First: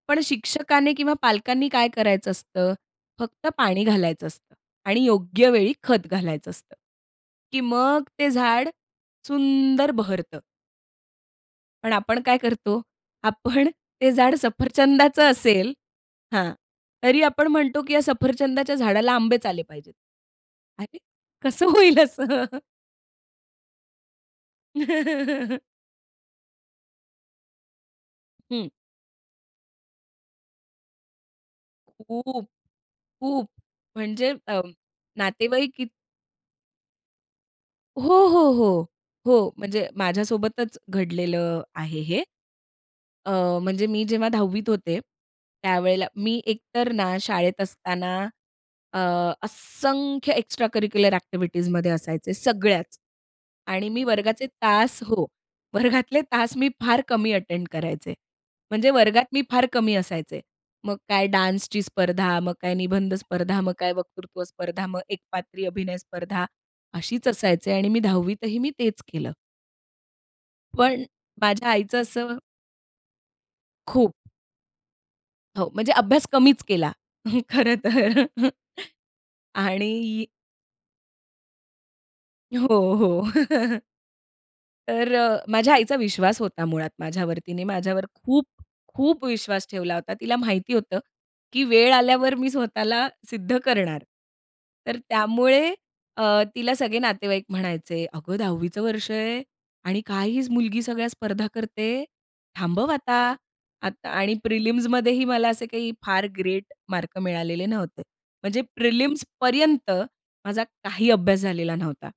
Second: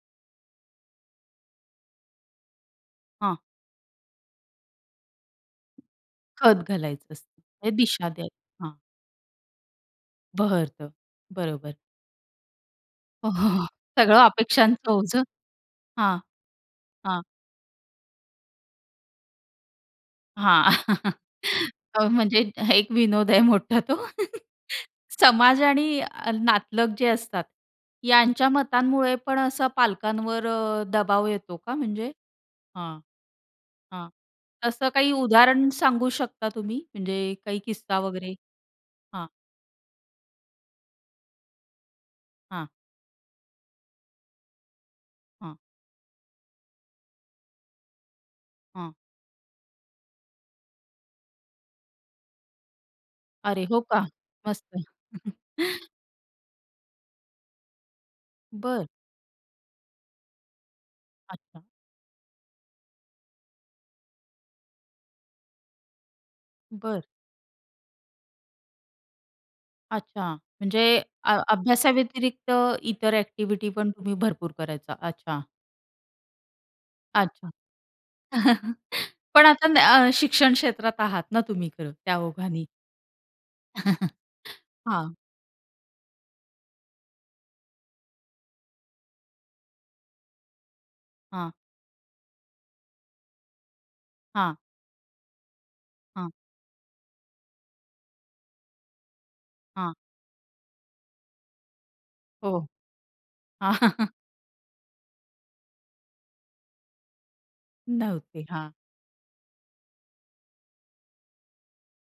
पण शिक्षकाने किंवा पालकांनी काय करायचं असतं? हां. फक्त पाणी घालायचं असतं आणि योग्य वेळी खत घालायचं खत असतं. घालायचं असतं. की ते मग दिशा ते द्यायची. झाड हां. सुंदर बहरतं. बहरतं, बरोबर. पण आपण काय करतो? आपण ते सगळं झाड अपेक्षांचं ओझं. सफरचंदाचं असेल हां. हां, हां. तरी आपण म्हणतो की या सफरचंदाच्या झाडाला आंबेच आले पाहिजेत. हां. अरे! कसं होईल अ, असं? म्हणजे एक विनोद आहे मोठा तो. समाज आणि नातलग जे असतात, यांच्या हं. मतांमुळे पण असा पालकांवर अ, दबाव येतो का म्हणजे? खूप, हां. खूप हां. म्हणजे अ, तसं काही उदाहरण नातेवाईक किती सांगू शकता तुम्ही म्हणजे काही किस्सा हो, वगैरे? हो, हो, हां. हो. म्हणजे माझ्यासोबतच घडलेलं आहे हे. हां. अ, म्हणजे मी जेव्हा 10 होते हां. त्यावेळेला मी एकतर ना शाळेत असताना हां. अ, असंख्य एक्स्ट्राकरिक्युलर एक्टिव्हिटीजमध्ये असायचे. सगळ्याच. अरे! हो आणि का? मी वर्गाचे मस्त. तास हो, वर्गातले तास मी फार कमी अटेंड करायचे. बरं. म्हणजे वर्गात मी फार कमी असायचे. मग काय अच्छा. डान्सची स्पर्धा, मग काय निबंध स्पर्धा, मग काय वक्तृत्व स्पर्धा, मग एकपात्री अभिनय स्पर्धा. बरं. अशीच असायचे आणि मी 10 ही मी तेच केलं. अच्छा, म्हणजे पण अ माझ्या आईचं असं अभ्यासाव्यतिरिक्त इतर एक्टिव्हिटी पण खूप. तुम्ही भरपूर करायचा. अच्छा. हो म्हणजे अभ्यास कमीच केला. अच्छा. खरं तर. पण आता आणि अ, शिक्षण क्षेत्रात आहात ना तुम्ही. खरं त्या ओघाने. हो, हो. तर हां. माझ्या आईचा विश्वास होता मुळात माझ्यावर. तिने माझ्यावर खूप, खूप विश्वास ठेवला होता. तिला माहिती होतं हां. की वेळ आल्यावर मी स्वतःला सिद्ध करणार. हां. तर त्यामुळे अ, हां. तिला सगळे नातेवाईक म्हणायचे, "अगं, 10चं चं वर्ष आहे हां. आणि काय ही मुलगी सगळ्या स्पर्धा करते. हो. थांबव आता." आणि प्रिलिम्समध्येही मला असे काही फार ग्रेट मार्क मिळालेले नव्हते. नव्हते. म्हणजे हां. प्रिलिम्सपर्यंत माझा काही अभ्यास झालेला नव्हता.